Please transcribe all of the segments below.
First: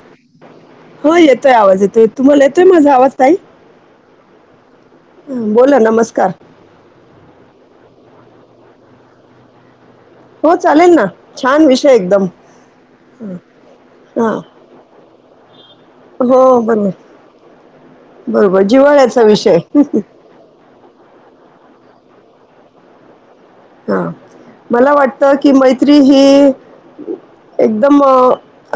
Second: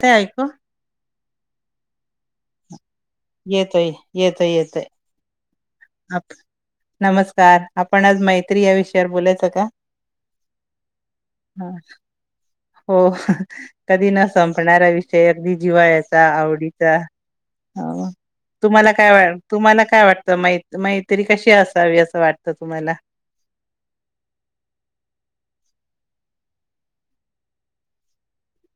काय क हो येतोय आवाज येतोय तुम्हाला येतोय माझा आवाज? ताई येतोय येतोय येतोय. हं, बोला नमस्कार नमस्कार आपण आज मैत्री या विषयावर बोलायचं का? हो चालेल ना छान हा, विषय एकदम हो कधी न हा संपणारा विषय अगदी जिवाळ्याचा हो बरोबर आवडीचा बरोबर तुम्हाला काय जिव्हाळ्याचा वा विषय तुम्हाला काय वाटतं मै मैत्री कशी अस वी असं वाटतं तुम्हाला? हा, मला वाटतं कि मैत्री हि एकदम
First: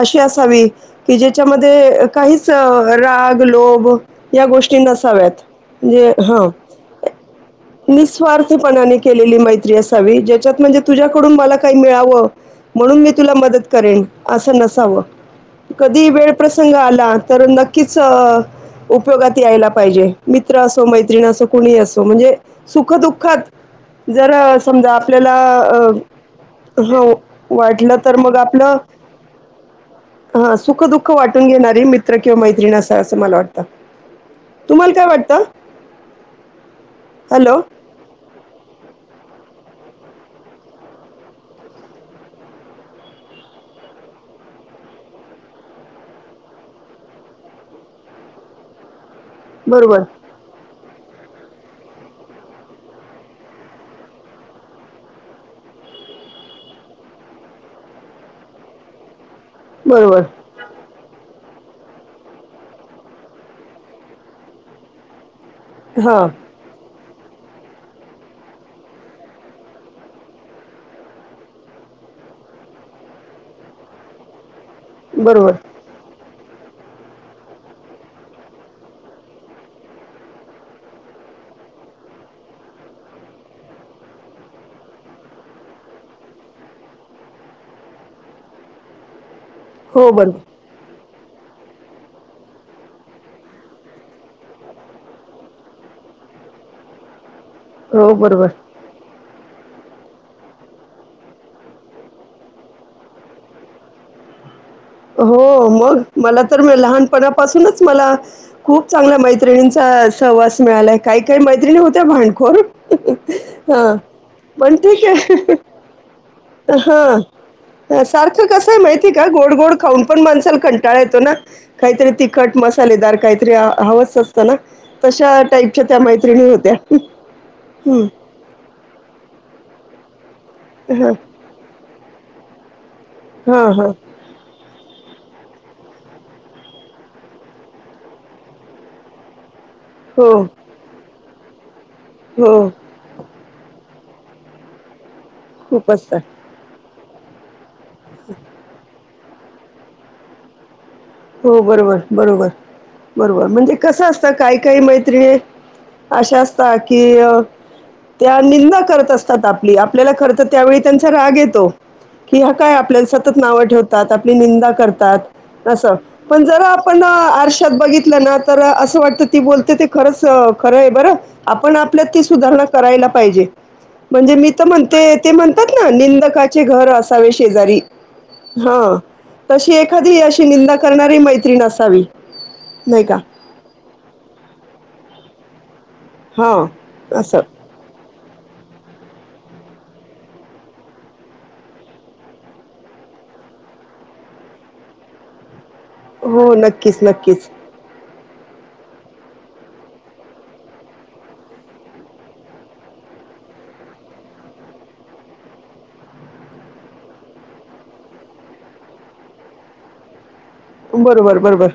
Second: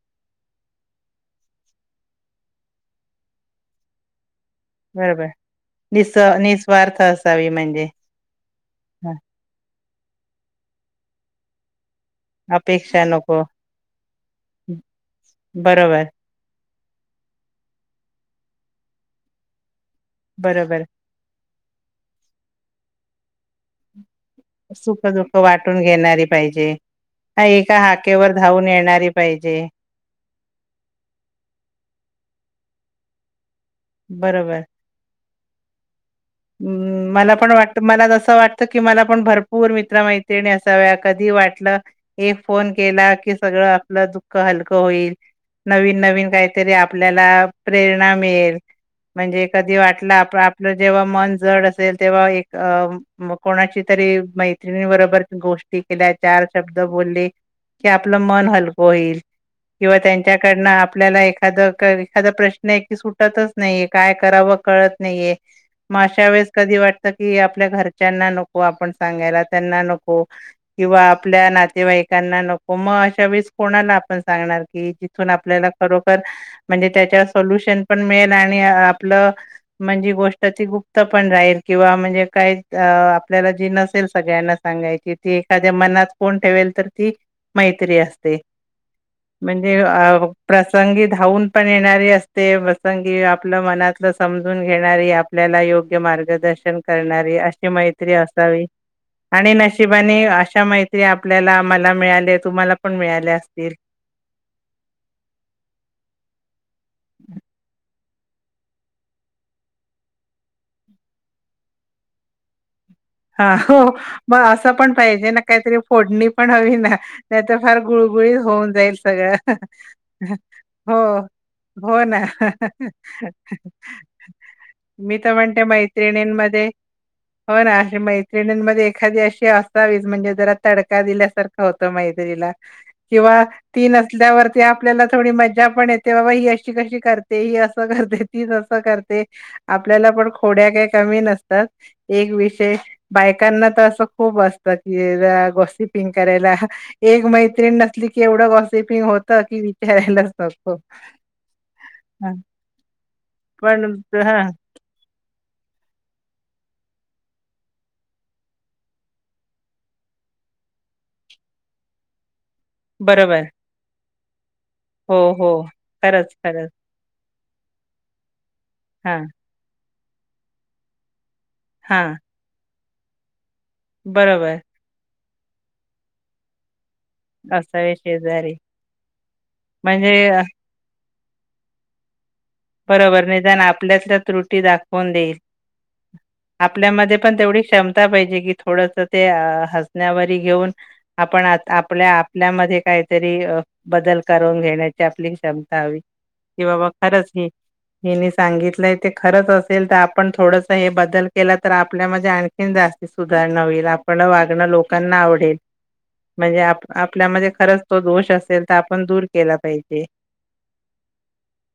अशी असावी, की ज्याच्यामध्ये काहीच अ राग लो लोभ या गोष्टी बरोबर नसाव्यात. जे निस हा, निस्वार्थ असावी म्हणजे निस्वार्थपणाने हा, केलेली मै जे असावी, ज्याच्यात म्हणजे तुझ्याकडून मला काही मिळा आवं म्हणून अपेक्षा मी तुला नको. मदत करेन असं नसावं, कधी बरोबर ही वेळ प्रस् संग आला, तर नक्कीच उपयोगात यायला पाहिजे, मित्र बरोबर असो मैत्रिण असो. कुणीही असो. म्हणजे सुखदुःखात जर- अ, समजा सुख आपल्याला दुःख अ, वाटून घेणारी पाहिजे. हो एका वाटलं हाकेवर धावून येणारी पाहिजे. जे. हा, सुख दुःख वाटून घेणारी मित्र किंवा मैत्रिण‌ असावी. असं मला वाटतं. बरोबर. तुम्हाला काय वाटतं? हम्म. मला पण हॅलो? वाटतं. मला जसं वाटतं की मला पण भर- भरपूर मित्र मैत्रिणी असाव्या. कधी वाटलं एक फोन केला की सगळं आपलं दुःख होई नवीन-नवीन काहीतरी आपल्याला प्रेरणा मिळेल. म्हणजे कधी बरोबर, वाटलं आप आपलं जेव्हा. मन जड असेल तेव्हा. एक अं.. कोणाची तरी मैत्रिणीबरोबर गोष्टी केल्या- चार शब्द बोलले की. आपलं मन हलकं होईल. किंवा बरोबर. त्यांच्याकडून आपल्याला एक. एखादं एखादा प्रश्न आहे की. सुटतच नाहीये काय करावं कळत नाहीये. मग हां, अशा वेळेस कधी वाट- वाटत की आपल्या घरच्यांना नको आपण सांगायला, त्यांना नको किंवा आपल्या नातेवाईक त्यांना नको मग अशा वेळीस कोणाला आपण सांगणार की जिथून बरोबर. आपल्याला खरोखर - म्हणजे त्यांच्यावर सोल्युशन पण मिळेल आणि आपलं म्हणजे गोष्ट ती खूप- पण राहील किंवा म्हणजे काय आपल्याला जी नसेल सगळ्यांना सांगायची ती एखाद्या मन ना फोन ठेवेल तर ती मैत्री असते. म्हणजे हो, अ बरोबर. प्रसंगी. धावून पण येणारी असते, प्रसंगी आपलं मनातलं समजून घेणारी, आपल्याला योग्य योग्य मार्गदर्शन करणारी अशी मैत्री हो, बरोबर. असावी. आणि नशिबाने अशा मैत्री आपल्याला, मला मिळाल्या... तुम्हाला पण मिळाल्या असतील! हो मग, मला तर लहानपणापासूनच मला- खूप चांगल्या मैत्रिणींचा सहवास मिळालाय. काही-काही मैत्रिणी होत्या भांडखोर! हा, हो हां, मग! असं पण पाहिजे ना काहीतरी फोडणी- पण हवी ना, नाहीतर फार हा, गुळगुळीत सारखं होऊन कसंय जाईल माहितीय का, सगळं. गोड-गोड खाऊन पण माणसाला कंटाळा येतो हो, ना! हो काहीतरी ना. तिखट, मसालेदार काहीतरी हवंच असतं ना. मी तर तशा म्हणते टाईपच्या त्या मैत्रिनी. मैत्रिणींमध्ये होत्या. हो ना, अशी हं, मैत्रिणींमध्ये एखादी अशी असावीच. म्हणजे जरा तडका हां, दिल्यासारखा होतं मै- मैत्रिणीला. तेव्हा हां, ती हां. नसल्यावर ते आपल्यालाच. थोडी मजा पण येते बाबा! ही अशी कशी करते, ही असं करते, तीच असं करते. आपल्याला हो, पण खोड्या काय कमी नसतात. एक हो, विषय बायकांना असं खूप असतं की. जरा गोष्टी खूप पिंग असतात. करायला एक मैत्रीण - की येवढं कॉसिपिंग होत की. विचारायलाच नको. हो बरोबर, ह बरोबर! बरोबर, म्हणजे पण कसं असतं, हा काही काही मैत्रिणी अशा असतात कि. त्या निंदा करत असतात. आपली आपल्याला खरं तर त्यावेळी त्यांचा राग येतो. कि हा काय आपल्याला सतत बरोबर नावं ठेवतात, आपली निंदा हो हो करतात असं. खरंच पण जरा खरंच आपण आरशात बघितलं ना, तर असं हा वाटतं ती बोलते ते. खरंच खरं आहे बरं, आपण हा आपल्यात ती सुधारणा करायला पाहिजे. म्हणजे मी बरोबर तर म्हणते ते म्हणतात ना, निंदकाचे घर असं शेजारी असावे शेजारी हा तशी म्हणजे एखादी अशी निंदा येणारी मैत्री असावी. नाही का? बरोबर निदान आपल्यातल्या त्रुटी दाखवून देईल. हां, आपल्यामध्ये पण असं. तेवढी क्षमता पाहिजे. की थोडसं ते अ हसण्यावरी घेऊन आपण आत आपल्या आपल्यामध्ये काहीतरी बदल करून घेण्याची आपली क्षमता हवी, हो, की बाबा नक्कीच, खरंच ही नक्कीच. मी सांगितलंय ते खरंच असेल तर आपण थोडसं हे बदल केला तर आपल्यामध्ये आणखी जास्ती सुधारणा होईल. आपलं वागणं लोकांना आवडेल. म्हणजे आप आपल्यामध्ये खरंच तो दोष असेल तर आपण दूर केला पाहिजे. बरोबर बरोबर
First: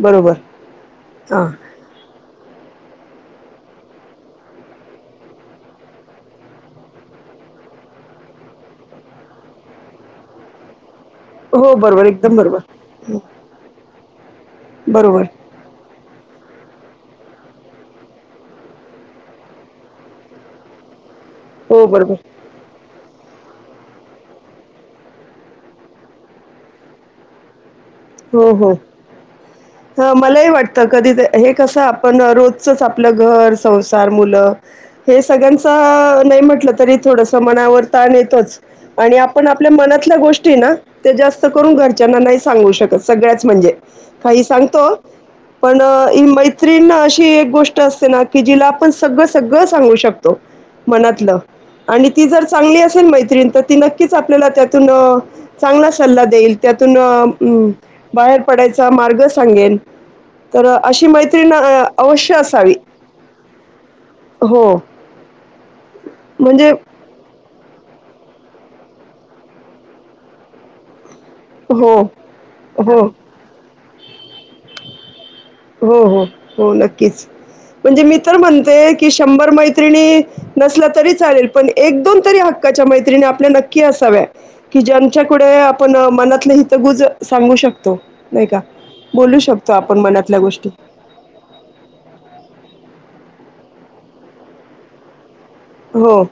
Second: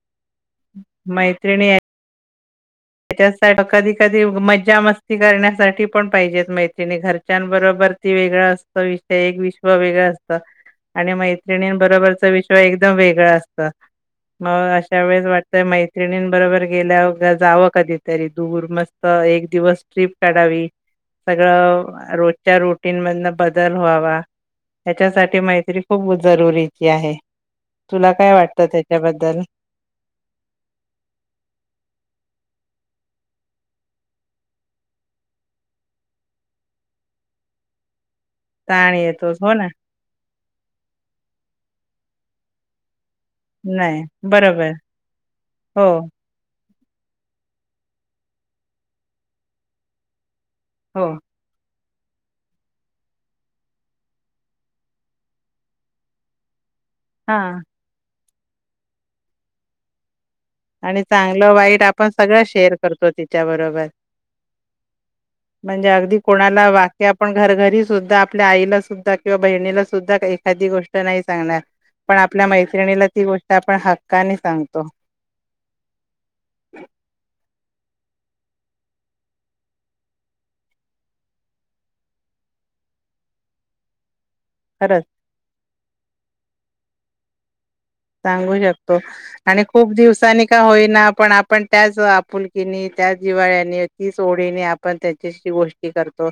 बरोबर हा त्याच्यासा कधी कधी मज्जा मस्ती करण्यासाठी पण पाहिजेत मैत्रिणी घरच्यांबरोबर ते वेगळं असत विषय एक विश्व वेगळं असत. आणि हो, मैत्रिणींनं बरोबर, बरोबरचं एकदम विश्व बरोबर. एकदम हं, वेगळं असत. म अशा बरोबर. वेळेस वाटतय मैत्रिणींनं बरोबर गेल्याव र जावं कधीतरी दूर मस्त एक दिवस ट्रीप काढावी. हो, सगळं बरोबर. रोजच्या रुटीन मधंन बदल व्हावा ह्याच्यासाठी मैत्री खूप जरुरीची आहे. तुला काय हो वाटतं हो त्याच्याबद्दल ह मलाही वाटत कधी हे कसं आपण रोज चच आपलं घर, संसार, मुलं हे सगळ्यांच नाही म्हटलं तरी थोडसं मना वर ताण ये तोच, ताण आणि येतोच आपण हो ना आपल्या मनातल्या गोष्टी ना ते जास्त करून घरच्यांना नाही सांगू शक सगळ्याच म्हणजे नाही काही बरोबर सांगतो पण हो इमै त्रीण अशी एक गोष्ट असते ना की जीला आपण सगळं सगळं सांगू शक तो हो मनातलं. आणि ती जर चांगली असेल मैत्रीण तर ती नक्कीच आपल्याला त्यातून अ चांगला सल्ला देईल. त्यातूनं हां अ बाहेर पडायचा मार्ग सांगेल. तर अ, आणि अशी चांगलं मैत्रीण वाईट अ, आपण अवश्य सगळं असावी. शेअर करतो तिच्याबरोबर हो, म्हणजे अगदी कोणाला म्हणजे वाक्य आपण घर घरी सुध्दा आपल्या आईलासुद्धा किंवा बहिणीला सुध्दा एखादी गोष्ट नाही सांगणार हो, पण आपल्या हो. मैत्रिणीला ती गोष्ट आपण हक्काने सांगतो. हो हो हो नक्कीच. म्हणजे मी तर म्हणते की शंभर मैत्रिणी नसल्या तरी चालेल पण एक दोन तरी हक्का च्या मैत्रीणी आपल्या नक्की असाव्या. की खरंच ज्यांच्याकडे आपण मनातले हितगूज सांगू शक तो नाही सांगू का शकतो बोलू आणि शकतो खूप आपण मनात दिवसांनी होईना पण आपण त्याच आपुलकीने त्याच जिवाळ्यानी तीच ओढीने आपण त्या शी गोष्टी हो, करतो,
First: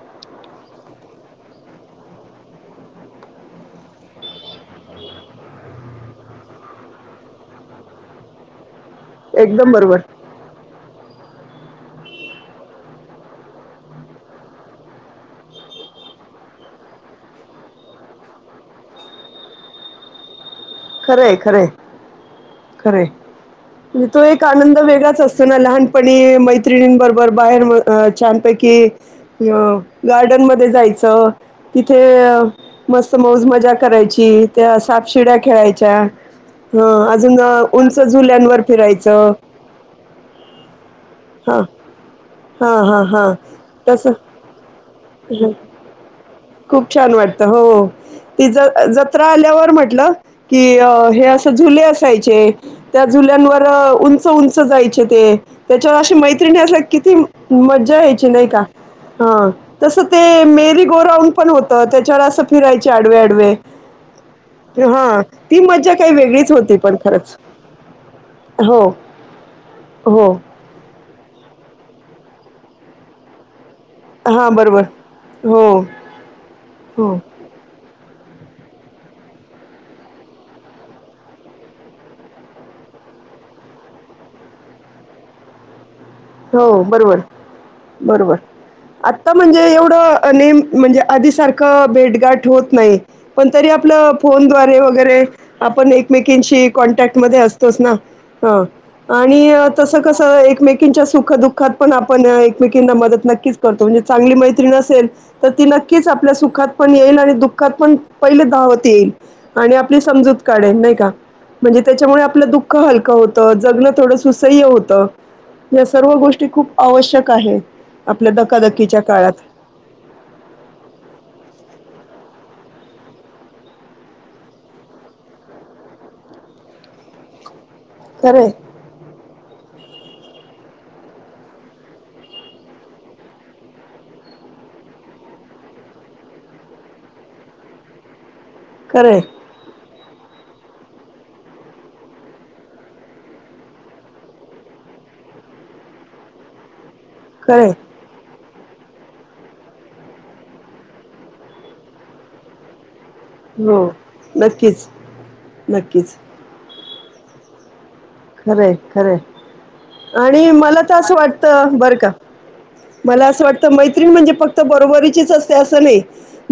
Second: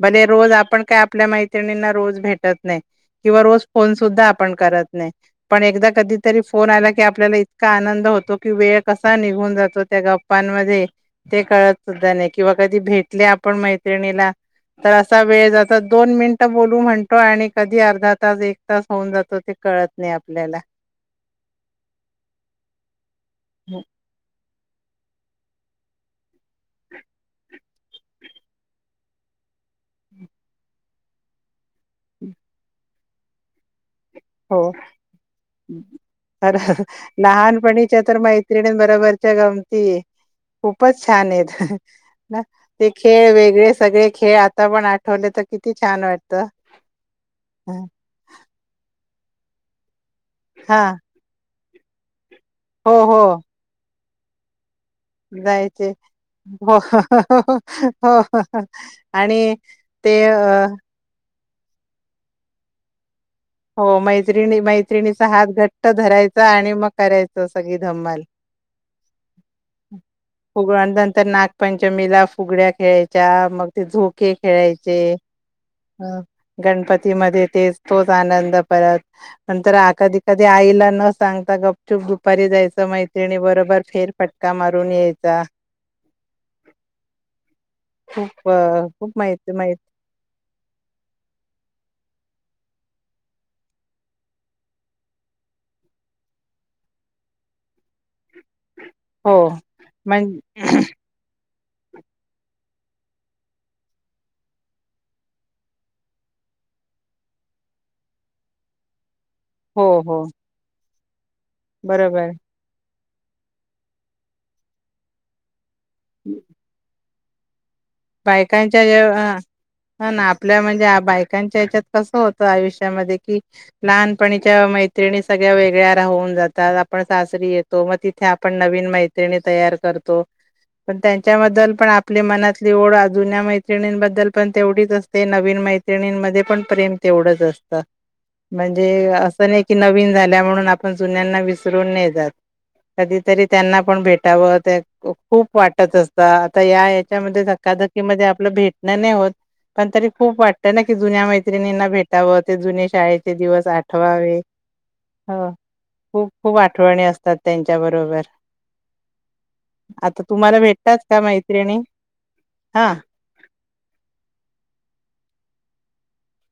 भले रोज आपण काय आप पल्या मैत्रीणीना रोज भेटत नाय, किंवा रोज फोनसुध्दा आपण करत नाय, पण एकदा कधीतरी फोन आला की आपल्याला इतका आनंद होतो की वेळ कसा निघून एकदम जातो बरोबर. त्या गप्पांमध्ये ते कळत सुद्धा नाय. किंवा कधी भेटले आपण मैत्रिणीला त असा वेळ जातं, दोन मिनिटं बोलू म्हणतो आणि कधी अर्धा तास एक तास होऊन जातो ते कळत नाही आपल्याला खरंय खरंय खरंय म तो एक आनंद वेगळाच अस तो ना लहानपणी मैत्रिणींबरोबर बाहेर म अ छानपैकी गार्डनमध्ये जायचं तिथे अ मस्त मौज मजा करायची त्या सापशिड्या खेळाय खर लहानपणीच्या उंच तर झुल्यांवर मैत्रिणीनं फिरायचं. बरोबरच्या गंमती खुपचं छान आहेेत हां, अ ह. ना हां, ते हां, खेळ हां. वेगळे सगळे तसं खेळ आता पण आठवले तर हं. किती छान वाटतं. खूप छान वाटतं हो तीज जत त्रा आल्यावर म्हटलं की हा हे असं झुले असायचे. हो त्या हो जुल्यांवर उंच उंच जाय ते जायचे त्याच्यावर अशी मैत्रिणी हो असल्यावर किती हो मज्जा यायची नाही हो का? हा आणि तस ते अ मेरी गो रांउड पण होत त्याच्यावर असं फिरायचे आडव्या आड हो मैत्रिणी मैत्रिणीचा हा त ती घट्ट मज्जा काही धरायचा वेगळीच आणि होती मग पण खरंच. करायच सगळी धमाल. हो, हो. फुगळ्या नंतर नागपंचमीला फुगड्या खेळायच्या मग झोके हां, बरोबर. खेळायचे हो, गणपती हो, हं मध्ये तेच तोच आनंद परत नंतर आ कधी कधी आईला न सांगता गपचुप दुपारी जायचं मै त्रिणी बरोबर फेर फटका मारून यायचा. हो बरोबर. बरोबर खूप अ खूप आत्ता माहिती म्हणजे माहित एवढं नेम म्हणजे आधी सारखं भेटगाट होत नाही पण तरी आपल फोनद्वारे वगैरे आपण एकमेकिंशी कॉन्टॅक्टमध्ये अ असतोच ना हो आणि तस कस म्हण एकेमेक सुख दुःखात पण आपण एकमेकीना मदत नक्कीच करतो म्हणजे चांगली मैत्रीण असेल तर ती नक्की आपल्या सुखात पण येईल आणि दुःखात पण पहिले धावत येईल. आणि हो आपली हो समजूत काढेल नाही का म्हणजे त्याच्यामुळे बरोबर आपलं दुःख हलकं होत जगण थोडं सुसह्य होत या सर्व गोष्टी खूप आवश्यक आहेत. बायकांच्या ज अ हो ना आपल्या म्हणजे बायकांच्या हच्यात कस होत आयुष्यामध्ये की लहानपणीच्या मैत्रिणी सगळ्या वेगळ्या राहून जातात आ पण सासरी येत मग तिथे खरे आपण नवीन मैत्रिणी तयार करतो पण त्यांच्याबद्दल पण आपल्या मनात ओढ जुन्या मैत्रिणींबद्दल पण तेवढीच असते नवीन मैत्रिणींमध्ये पण प्रेम तेवढंच अस त म्हणजे खरे असं नाही की नवीन झाल्या म्हणून आपण जुन्यांना विसरून नाही जात. कधीतरी त्यांना पण भेटावं ते त्या खूप वाटत असत आता या ह्यच्यामध खरे धाकादक्तीमध्ये आप भेटणं नाही होत पण तरी खूप वाटत ना की जुन्या मैत्रिणींना भेटावं ते जुने शाळेे दिवस हो आठवावे नक्कीच हो नक्कीच खूप खूप आठवणी असतात त्यांच्याबर खरंय खरंय आता आणि तुम्हाला मला तरं भेटतात अस का वाटतं मैत्रिणी बरं का हा मला असं वाटत मैञिण म्हणजे फक्त बरोबरीची असते अस नाही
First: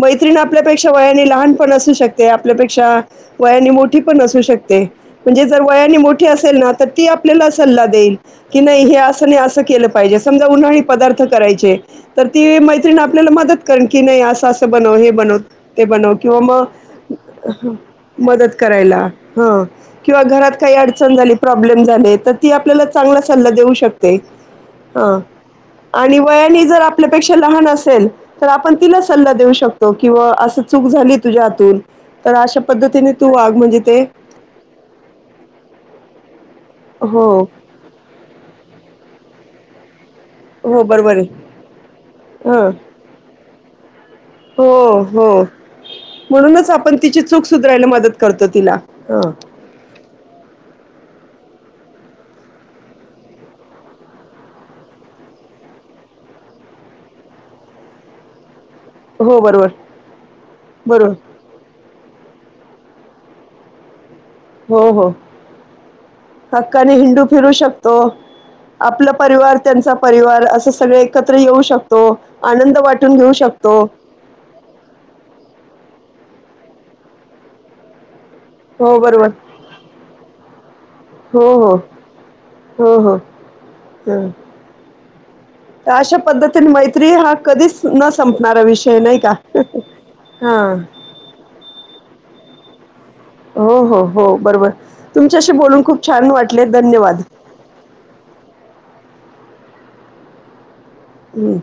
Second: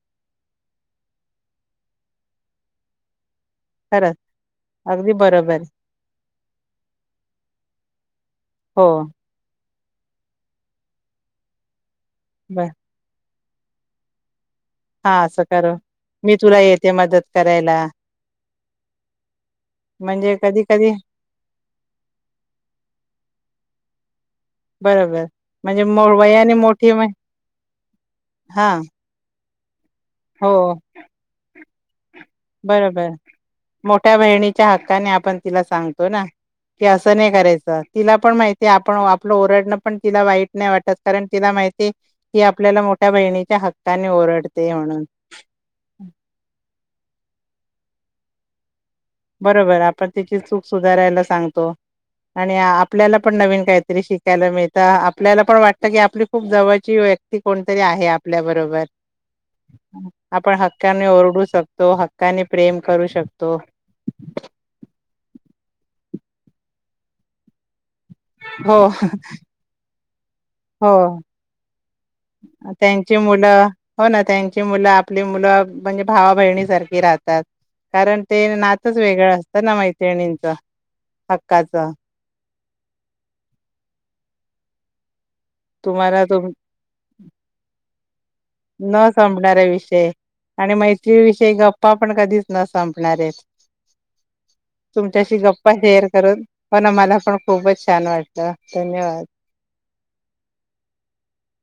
मैञिण आपल्यापेक्षा वयाने लहान पण असू शकते आपल्यापेक्षा वयाने मोठी खरंच पण असू शकते अगदी म्हणजे बरोबर. जर वयाने मोठी असेल ना तर ती आपल्याला सल्ला देईल. कि नाही हो, हे असं नाही असं केलं पाहिजे समजा उन्हाळी पदार्थ करायचे तर ती बर मैत्रिण आपल्याला मदत करन की नाही असं बन हे हां बनव असं करू. ते बनव मी किंवा तुला मग येते मदत अ हा. करायला. मदत करायला ह किंवा म्हणजे घरात काही कधी-कधी अडचण झाली प्रॉब्लेम्स झाले तर ती आपल्याला चांगला सल्ला देऊ शकते. हां बरोबर. म्हणजे मो आणि वयाने जर मोठी म आपल्यापेक्षा लहान असेल तर आपण हां, तिला सल्ला देऊ शक तो किंवा हो असं चूक झाली तुझ्या हातून तर अशा बरोबर पद्धतीने तू वाघ म्हणजे ते मोठ्या बहिणीच्या हक्काने आपण तिला सांगतो ना. की असं हो नाही करायचं तिला पण माहितीय आपण आपलं ओरडणं पण तिला वाईट नाही हो वाटत बरोबर आहे कारण तिला माहितीये की हां आपल्याला मोठ्या बहिणीच्या हक्काने ओरडतेय म्हणून. हो. अम्म. म्हनुनच आपण तिची चूक सुधरायला मदत करतो तिला. हां बरोबर आपण तिची चूक सुधारायला सांगतो आणि आपल्याला पण नवीन काहीतरी शिकायला मिळतं आपल्याला पण वाटतं की आपली खूप जवळची व्यक्ती कोणतरी आहे आपल्यारोबर हो बरोबर आपण हक्कान बरोबर ओरडु शकतो काने प्रेम करू शकतो हो, हो हक्काने हिंडू फिरू शकतो हो आपला परिवार त्यांचा परिवार असं हो सगळे एकत्र येऊ शकतो आनंद वाटून त्यांची घेऊ शकतो मुलं हो ना त्यांची मुलं आपली मुलं म्हणजे भावा बहिणीसारखी राहतात कारण ते नातच हो बरोबर वेगळं असतं ना मैत्रिणींच हो हक्काच हो हो, हो हा तर अशा तुम्हाला तुम पद्धतीने मैत्री हा कधीच न संपणारा विषय न नाही का संपणारा विषय हा आणि मैत्रीविषयी गप्पा पण कधीच न संपणार आहेत हो हो हो बरोबर तुमच्याशी गप्पा बोलून खूप शेअर छान करून वाटले हो ना मला धन्यवाद पण खूपच छान वाटत धन्यवाद! ह्